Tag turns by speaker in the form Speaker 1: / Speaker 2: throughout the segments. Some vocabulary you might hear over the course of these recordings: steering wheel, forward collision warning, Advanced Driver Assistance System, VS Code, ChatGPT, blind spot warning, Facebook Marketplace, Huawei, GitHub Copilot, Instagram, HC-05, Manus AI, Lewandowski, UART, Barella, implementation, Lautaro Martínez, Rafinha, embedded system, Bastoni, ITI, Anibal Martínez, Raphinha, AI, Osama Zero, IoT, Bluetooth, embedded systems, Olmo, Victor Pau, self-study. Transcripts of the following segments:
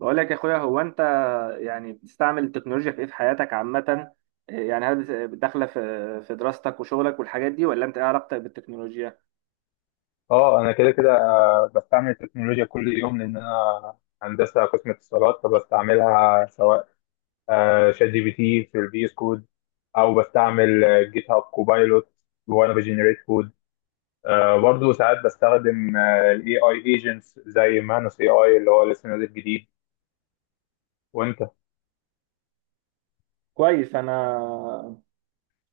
Speaker 1: بقول لك يا اخويا، هو انت يعني بتستعمل التكنولوجيا في ايه في حياتك عامة؟ يعني هل داخلة في دراستك وشغلك والحاجات دي، ولا انت ايه علاقتك بالتكنولوجيا؟
Speaker 2: اه انا كده كده بستعمل التكنولوجيا كل يوم لان انا هندسه قسم اتصالات فبستعملها سواء شات جي بي تي في الفي اس كود او بستعمل جيت هاب كوبايلوت وانا بجنريت كود، برضه ساعات بستخدم الاي اي ايجنتس زي مانوس اي اي اللي هو لسه نازل جديد. وانت؟
Speaker 1: كويس. انا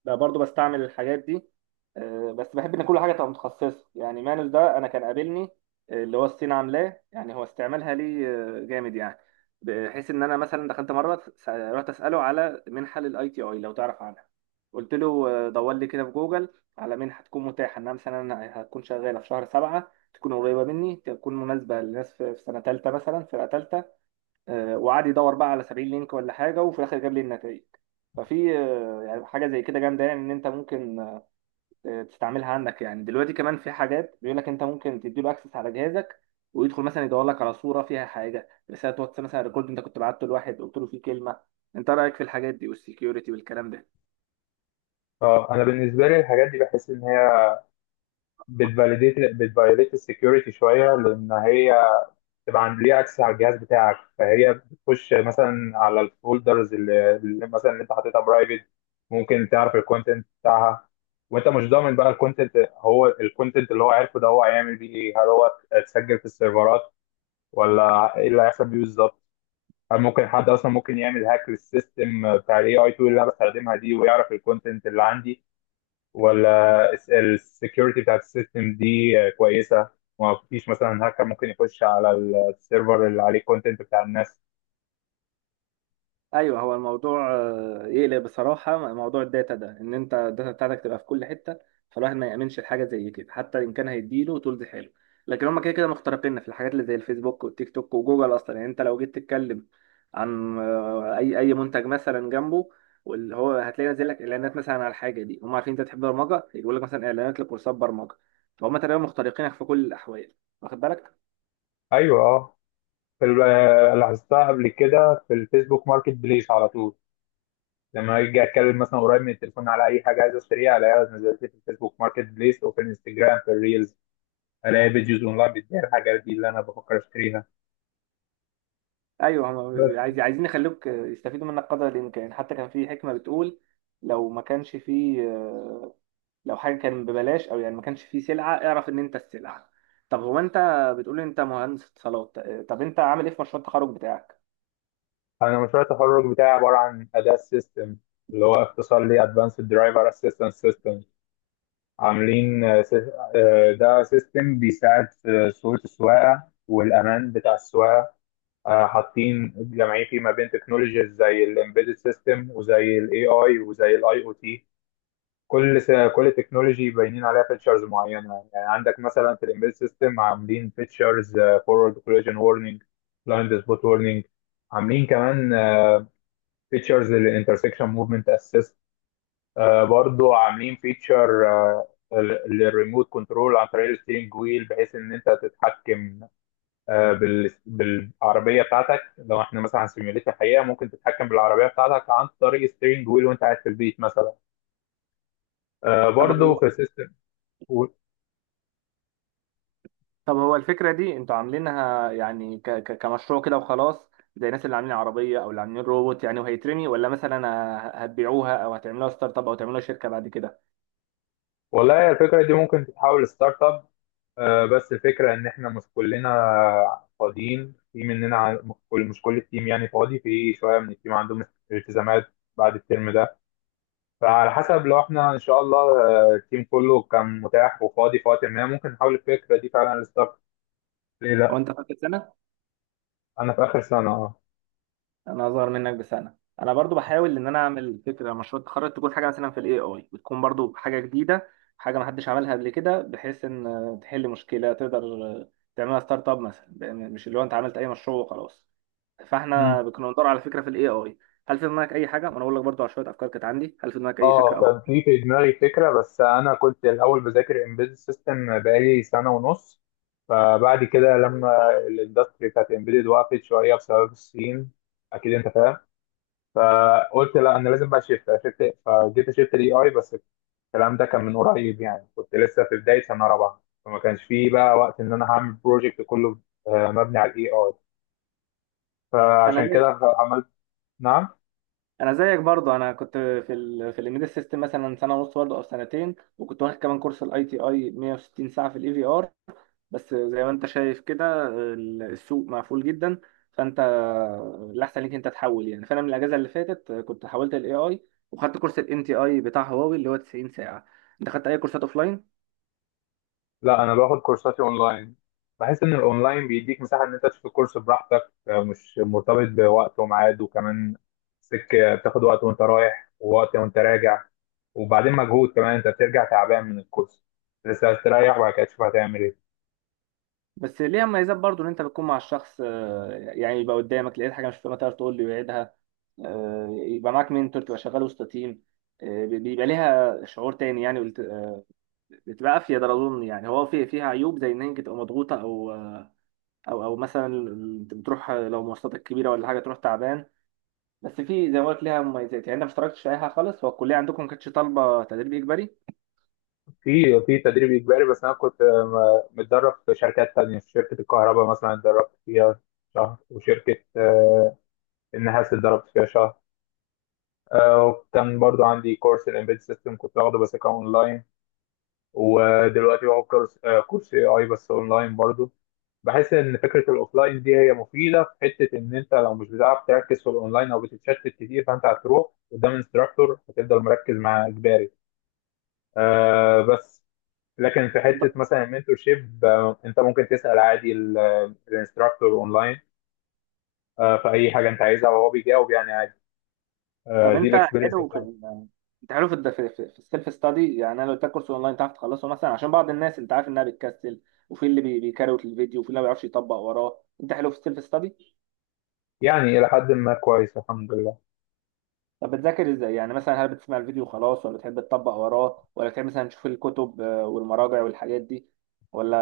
Speaker 1: بقى برضو بستعمل الحاجات دي. بس بحب ان كل حاجه تبقى متخصصه. يعني مانوس ده انا كان قابلني. اللي هو الصين عاملاه، يعني هو استعمالها لي جامد يعني، بحيث ان انا مثلا دخلت مره رحت اساله على منحه للاي تي اي لو تعرف عنها. قلت له دور لي كده في جوجل على منحه تكون متاحه، انها مثلا أنا هتكون شغاله في شهر سبعه، تكون قريبه مني، تكون مناسبه للناس في سنه ثالثه مثلا، فرقه ثالثه. وقعد يدور بقى على 70 لينك ولا حاجه، وفي الاخر جاب لي النتائج. ففي يعني حاجه زي كده جامده، يعني ان انت ممكن تستعملها عندك. يعني دلوقتي كمان في حاجات بيقول لك انت ممكن تديله اكسس على جهازك، ويدخل مثلا يدور لك على صوره فيها حاجه، رساله واتس مثلا، ريكورد انت كنت بعته لواحد قلت له فيه كلمه. انت رايك في الحاجات دي والسكيورتي والكلام ده؟
Speaker 2: اه انا بالنسبه لي الحاجات دي بحس ان هي بتفاليديت السكيورتي شويه، لان هي تبقى عند ليها اكسس على الجهاز بتاعك، فهي بتخش مثلا على الفولدرز اللي مثلا اللي انت حاططها برايفت، ممكن تعرف الكونتنت بتاعها. وانت مش ضامن بقى الكونتنت، هو الكونتنت اللي هو عارفه ده هو هيعمل بيه ايه؟ هل هو اتسجل في السيرفرات ولا ايه اللي هيحصل بيه بالظبط؟ هل ممكن حد اصلا ممكن يعمل هاك للسيستم بتاع الاي اي تول اللي انا بستخدمها دي ويعرف الكونتنت اللي عندي، ولا السكيورتي بتاعت السيستم دي كويسه؟ ما فيش مثلا هاكر ممكن يخش على السيرفر اللي عليه كونتنت بتاع الناس؟
Speaker 1: ايوه. هو الموضوع يقلق بصراحه. موضوع الداتا ده، ان انت الداتا بتاعتك تبقى في كل حته، فالواحد ما يامنش الحاجه زي كده حتى ان كان هيديله طول دي حلو. لكن هم كده كده مخترقين في الحاجات اللي زي الفيسبوك والتيك توك وجوجل اصلا. يعني انت لو جيت تتكلم عن اي اي منتج مثلا جنبه، واللي هو هتلاقي نازل لك اعلانات مثلا على الحاجه دي. هم عارفين انت تحب برمجه، يقول لك مثلا اعلانات لكورسات برمجه. فهم تقريبا مخترقينك في كل الاحوال، واخد بالك؟
Speaker 2: ايوه، اه. في لاحظتها قبل كده في الفيسبوك ماركت بليس، على طول لما اجي اتكلم مثلا قريب من التليفون على اي حاجه عايز اشتريها الاقيها نزلت لي في الفيسبوك ماركت بليس او في الانستجرام في الريلز، الاقي فيديوز اونلاين بتبيع الحاجات دي اللي انا بفكر اشتريها.
Speaker 1: ايوه. هم
Speaker 2: بس
Speaker 1: عايزين يخلوك يستفيدوا منك قدر الامكان. حتى كان في حكمه بتقول، لو ما كانش فيه، لو حاجه كان ببلاش، او يعني ما كانش فيه سلعه، اعرف ان انت السلعه. طب هو انت بتقول لي انت مهندس اتصالات. طب انت عامل ايه في مشروع التخرج بتاعك؟
Speaker 2: انا مشروع التخرج بتاعي عباره عن اداه سيستم، اللي هو اختصار لي ادفانسد درايفر اسيستنس سيستم. عاملين ده سيستم بيساعد في صورة السواقة والأمان بتاع السواقة. حاطين جمعيه فيه ما بين تكنولوجيز زي الامبيدد سيستم وزي الاي اي وزي الاي او تي. كل تكنولوجي باينين عليها فيتشرز معينه، يعني عندك مثلا في الامبيدد سيستم عاملين فيتشرز فورورد كولlision وورنينج، بلايند سبوت وورنينج، عاملين كمان فيتشرز للانترسكشن موفمنت اسيست. برضو عاملين فيتشر للريموت كنترول عن طريق الستيرنج ويل بحيث ان انت تتحكم بالعربيه بتاعتك. لو احنا مثلا هنسيميوليت الحقيقه، ممكن تتحكم بالعربيه بتاعتك عن طريق الستيرنج ويل وانت قاعد في البيت مثلا.
Speaker 1: طب
Speaker 2: برضو
Speaker 1: هو
Speaker 2: في السيستم.
Speaker 1: طب هو الفكره دي انتوا عاملينها يعني كمشروع كده وخلاص، زي الناس اللي عاملين عربيه او اللي عاملين روبوت يعني وهيترمي؟ ولا مثلا هتبيعوها او هتعملوها ستارت اب، او تعملوها شركه بعد كده؟
Speaker 2: والله الفكره دي ممكن تتحول لستارت اب، بس الفكره ان احنا مش كلنا فاضيين. في مننا مش كل التيم يعني فاضي، في شويه من التيم عندهم التزامات بعد الترم ده. فعلى حسب، لو احنا ان شاء الله التيم كله كان متاح وفاضي في وقت ما، ممكن نحاول الفكره دي فعلا للستارت. ليه
Speaker 1: هو
Speaker 2: لا؟
Speaker 1: انت فاكر، سنه؟
Speaker 2: انا في اخر سنه، اه.
Speaker 1: انا اصغر منك بسنه. انا برضو بحاول ان انا اعمل فكره مشروع التخرج، تكون حاجه مثلا في الاي اي، بتكون برضو حاجه جديده، حاجه ما حدش عملها قبل كده، بحيث ان تحل مشكله، تقدر تعملها ستارت اب مثلا. لأن مش اللي هو انت عملت اي مشروع وخلاص. فاحنا
Speaker 2: مم.
Speaker 1: كنا بندور على فكره في الاي اي. هل في دماغك اي حاجه؟ وانا اقول لك برضو على شويه افكار كانت عندي. هل في دماغك اي فكره
Speaker 2: اه
Speaker 1: او؟
Speaker 2: كان في دماغي فكره، بس انا كنت الاول بذاكر امبيد سيستم بقالي سنه ونص. فبعد كده لما الاندستري بتاعت امبيدد وقفت شويه بسبب الصين، اكيد انت فاهم، فقلت لا، انا لازم بقى شيفت فجيت شيفت الاي اي. بس الكلام ده كان من قريب، يعني كنت لسه في بداية سنة رابعة، فما كانش فيه بقى وقت إن أنا هعمل بروجكت كله مبني على الإي آي.
Speaker 1: انا
Speaker 2: فعشان
Speaker 1: زيك
Speaker 2: كده عملت. نعم؟
Speaker 1: انا زيك برضو. انا كنت في ال في الامبيدد سيستم مثلا سنه ونص برضو او سنتين، وكنت واخد كمان كورس الاي تي اي 160 ساعه في الاي في ار. بس زي ما انت شايف كده السوق مقفول جدا. فانت الاحسن ليك انت تحول يعني. فانا من الاجازه اللي فاتت كنت حولت الاي اي، وخدت كورس الام تي اي بتاع هواوي اللي هو 90 ساعه. انت خدت اي كورسات اوفلاين؟
Speaker 2: لا، أنا باخد كورساتي أونلاين. بحس إن الأونلاين بيديك مساحة إن أنت تشوف الكورس براحتك، مش مرتبط بوقت وميعاد. وكمان سكة بتاخد وقت وأنت رايح ووقت وأنت راجع، وبعدين مجهود كمان، أنت بترجع تعبان من الكورس لسه هتريح وبعد كده تشوف هتعمل إيه.
Speaker 1: بس ليها مميزات برضو، ان انت بتكون مع الشخص يعني يبقى قدامك. لقيت حاجه مش فاهمها تقدر تقول لي ويعيدها. يبقى معاك منتور، تبقى شغال وسط تيم. بيبقى ليها شعور تاني يعني. بتبقى افيد اظن يعني. هو في فيها عيوب زي ان هي تبقى مضغوطه، او او مثلا انت بتروح، لو مواصلاتك كبيره ولا حاجه تروح تعبان. بس في، زي ما قلت، ليها مميزات يعني. انت ما اشتركتش في اي حاجه خالص؟ هو الكليه عندكم ما كانتش طالبه تدريب اجباري؟
Speaker 2: في تدريب اجباري، بس انا كنت متدرب في شركات تانية. في شركه الكهرباء مثلا اتدربت فيها شهر، وشركه النحاس اتدربت فيها شهر. وكان برضو عندي كورس الامبيد سيستم كنت باخده بس كان اونلاين. ودلوقتي باخد كورس اي اي بس اونلاين برضو. بحس ان فكره الاوفلاين دي هي مفيده في حته ان انت لو مش بتعرف تركز في الاونلاين او بتتشتت كتير، فانت هتروح قدام انستراكتور هتفضل مركز مع اجباري. بس لكن في حته
Speaker 1: طب
Speaker 2: مثلا المنتور شيب، انت ممكن تسال عادي الانستراكتور اونلاين في اي حاجه انت عايزها، وهو بيجاوب يعني عادي.
Speaker 1: طب
Speaker 2: دي الاكسبيرينس
Speaker 1: حلو في
Speaker 2: بتاعتي.
Speaker 1: ال- انت حلو في في السيلف ستادي يعني؟ انا لو اديتك كورس اونلاين تعرف تخلصه مثلا؟ عشان بعض الناس انت عارف انها بتكسل، وفي اللي بيكروت الفيديو، وفي اللي ما بيعرفش يطبق وراه. انت حلو في السيلف ستادي؟
Speaker 2: يعني الى حد ما كويس، الحمد لله.
Speaker 1: طب بتذاكر ازاي يعني؟ مثلا هل بتسمع الفيديو خلاص، ولا بتحب تطبق وراه، ولا بتحب مثلا تشوف الكتب والمراجع والحاجات دي، ولا؟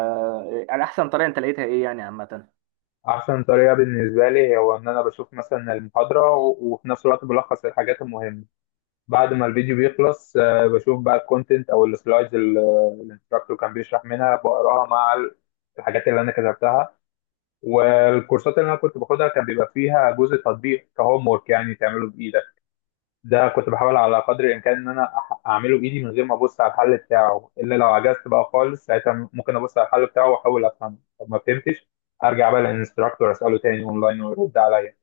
Speaker 1: على احسن طريقه انت لقيتها ايه يعني عامه؟
Speaker 2: احسن طريقه بالنسبه لي هو ان انا بشوف مثلا المحاضره وفي نفس الوقت بلخص الحاجات المهمه. بعد ما الفيديو بيخلص بشوف بقى الكونتنت او السلايدز اللي الانستراكتور كان بيشرح منها، بقراها مع الحاجات اللي انا كتبتها. والكورسات اللي انا كنت باخدها كان بيبقى فيها جزء تطبيق كهوم ورك يعني تعمله بايدك. ده كنت بحاول على قدر الامكان ان انا اعمله بايدي من غير ما ابص على الحل بتاعه، الا لو عجزت بقى خالص، ساعتها ممكن ابص على الحل بتاعه واحاول افهمه. طب ما فهمتش ارجع بقى للانستراكتور اساله تاني اونلاين ويرد عليا.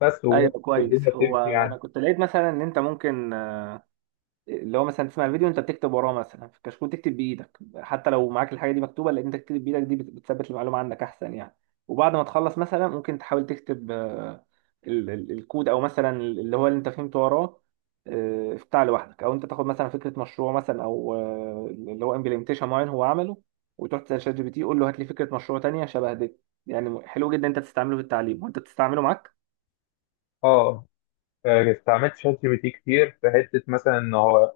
Speaker 2: بس
Speaker 1: ايوه كويس.
Speaker 2: والدنيا
Speaker 1: هو
Speaker 2: بتمشي يعني.
Speaker 1: انا كنت لقيت مثلا ان انت ممكن، اللي هو مثلا تسمع الفيديو، انت بتكتب وراه مثلا في الكشكول، تكتب بايدك حتى لو معاك الحاجه دي مكتوبه، لان انت تكتب بايدك دي بتثبت المعلومه عندك احسن يعني. وبعد ما تخلص مثلا ممكن تحاول تكتب الكود، او مثلا اللي هو اللي انت فهمته وراه. افتح لوحدك، او انت تاخد مثلا فكره مشروع مثلا، او اللي هو امبلمنتيشن معين هو عمله، وتروح تسال شات جي بي تي قول له هات لي فكره مشروع تانية شبه دي. يعني حلو جدا انت تستعمله في التعليم. وانت بتستعمله معاك؟
Speaker 2: اه، استعملت شات جي بي تي كتير في حته مثلا ان هو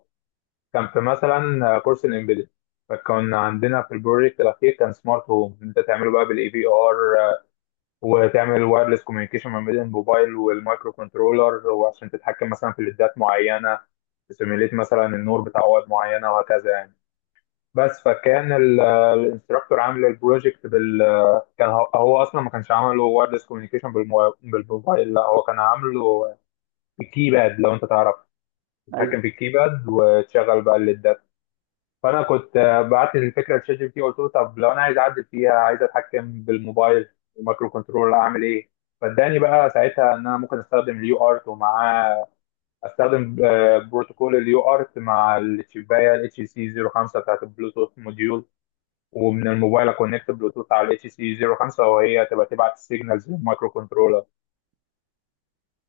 Speaker 2: كان في مثلا كورس الامبيدد. فكان عندنا في البروجكت الاخير كان سمارت هوم، انت تعمله بقى بالاي بي ار، وتعمل وايرلس كوميونيكيشن ما بين الموبايل والمايكرو كنترولر، وعشان تتحكم مثلا في ليدات معينه، تسيميليت مثلا النور بتاع واد معينه وهكذا يعني. بس فكان الانستراكتور عامل البروجكت كان هو اصلا ما كانش عامله وايرلس كوميونيكيشن بالموبايل، لا، هو كان عامله الكيباد لو انت تعرف، تتحكم في الكيباد وتشغل بقى الليدات. فانا كنت بعت الفكره لشات جي بي تي، قلت له طب لو انا عايز اعدل فيها عايز اتحكم بالموبايل والمايكرو كنترولر اعمل ايه؟ فاداني بقى ساعتها ان انا ممكن استخدم اليو ارت، ومعاه استخدم بروتوكول اليو ارت مع الشبايه الاتش سي 05 بتاعت البلوتوث موديول. ومن الموبايل اكونكت بلوتوث على الاتش سي 05، وهي تبقى تبعت السيجنالز للمايكرو كنترولر.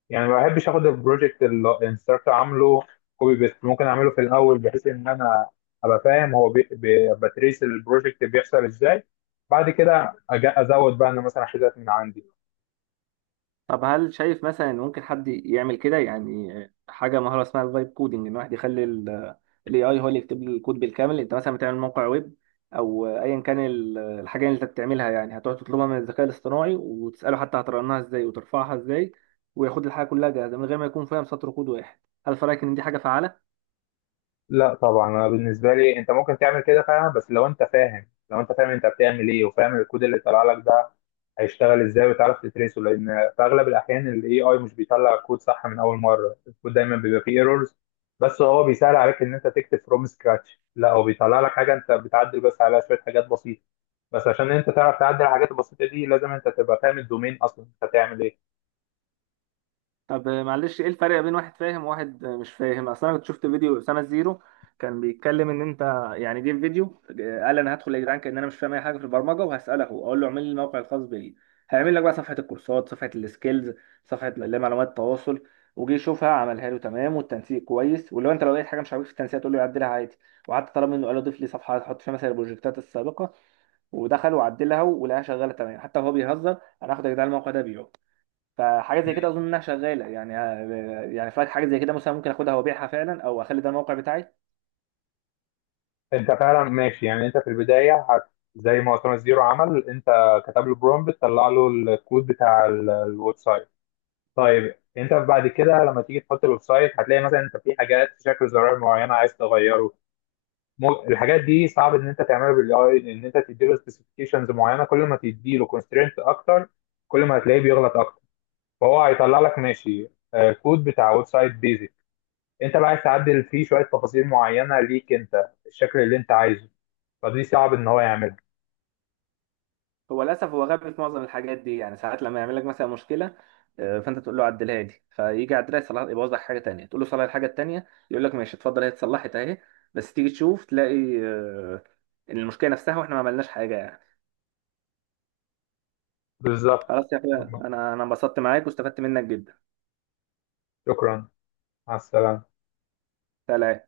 Speaker 2: يعني ما بحبش اخد البروجكت اللي الانستراكتور عامله كوبي بيست. ممكن اعمله في الاول بحيث ان انا ابقى فاهم هو بتريس البروجكت بيحصل ازاي، بعد كده ازود بقى انا مثلا حاجات من عندي.
Speaker 1: طب هل شايف مثلا ان ممكن حد يعمل كده؟ يعني حاجه، مهاره اسمها الفايب كودنج، ان واحد يخلي الاي اي هو اللي يكتب له الكود بالكامل. انت مثلا بتعمل موقع ويب، او ايا كان الحاجه اللي انت بتعملها يعني، هتقعد تطلبها من الذكاء الاصطناعي وتساله حتى هترنها ازاي وترفعها ازاي، وياخد الحاجه كلها جاهزه من غير ما يكون فاهم سطر كود واحد. هل في رايك ان دي حاجه فعاله؟
Speaker 2: لا طبعا، انا بالنسبه لي انت ممكن تعمل كده فعلا بس لو انت فاهم. لو انت فاهم انت بتعمل ايه وفاهم الكود اللي طلع لك ده هيشتغل ازاي وتعرف تتريسه، لان في اغلب الاحيان الاي اي مش بيطلع كود صح من اول مره، الكود دايما بيبقى فيه ايرورز. بس هو بيسهل عليك ان انت تكتب فروم سكراتش، لا هو بيطلع لك حاجه انت بتعدل بس على شويه حاجات بسيطه. بس عشان انت تعرف تعدل الحاجات البسيطه دي لازم انت تبقى فاهم الدومين اصلا انت هتعمل ايه.
Speaker 1: طب معلش، ايه الفرق بين واحد فاهم وواحد مش فاهم؟ اصل انا كنت شفت فيديو اسامه زيرو، كان بيتكلم ان انت، يعني جه في فيديو قال انا هدخل يا جدعان، كان انا مش فاهم اي حاجه في البرمجه، وهساله هو، اقول له اعمل لي الموقع الخاص بي. هيعمل لك بقى صفحه الكورسات، صفحه السكيلز، صفحه اللي هي معلومات التواصل. وجي يشوفها عملها له تمام والتنسيق كويس، ولو لو لقيت حاجه مش عاجبك في التنسيق تقول له يعدلها عادي. وحتى طلب منه، قال له ضيف لي صفحه هحط فيها مثلا البروجكتات السابقه، ودخل وعدلها ولقاها شغاله تمام. حتى وهو بيهزر، انا هاخد يا جدعان الموقع ده بيعه. فحاجه زي كده
Speaker 2: مم.
Speaker 1: اظن انها شغاله يعني. يعني فاك حاجه زي كده مثلا ممكن اخدها وابيعها فعلا، او اخلي ده الموقع بتاعي.
Speaker 2: انت فعلا ماشي، يعني انت في البدايه زي ما اسامه زيرو عمل، انت كتب له برومبت، طلع له الكود بتاع الويب سايت. طيب انت بعد كده لما تيجي تحط الويب سايت هتلاقي مثلا انت في حاجات في شكل زرار معين عايز تغيره. الحاجات دي صعب ان انت تعملها بالاي. ان انت تديله سبيسيفيكيشنز معينه، كل ما تديله كونسترينت اكتر كل ما هتلاقيه بيغلط اكتر. فهو هيطلع لك ماشي كود بتاع ويب سايت بيزك، انت بقى عايز تعدل فيه شويه تفاصيل معينه ليك انت الشكل اللي انت عايزه، فدي صعب ان هو يعملها.
Speaker 1: هو للاسف هو غبي في معظم الحاجات دي يعني. ساعات لما يعمل لك مثلا مشكله، فانت تقول له عدلها لي، فيجي يعدلها يصلح يبوظ لك حاجه تانية، تقول له صلح الحاجه التانية، يقول لك ماشي اتفضل هي اتصلحت اهي. بس تيجي تشوف تلاقي المشكله نفسها، واحنا ما عملناش حاجه يعني.
Speaker 2: بالظبط.
Speaker 1: خلاص يا اخويا، انا انبسطت معاك واستفدت منك جدا.
Speaker 2: شكرا. مع السلامه.
Speaker 1: سلام.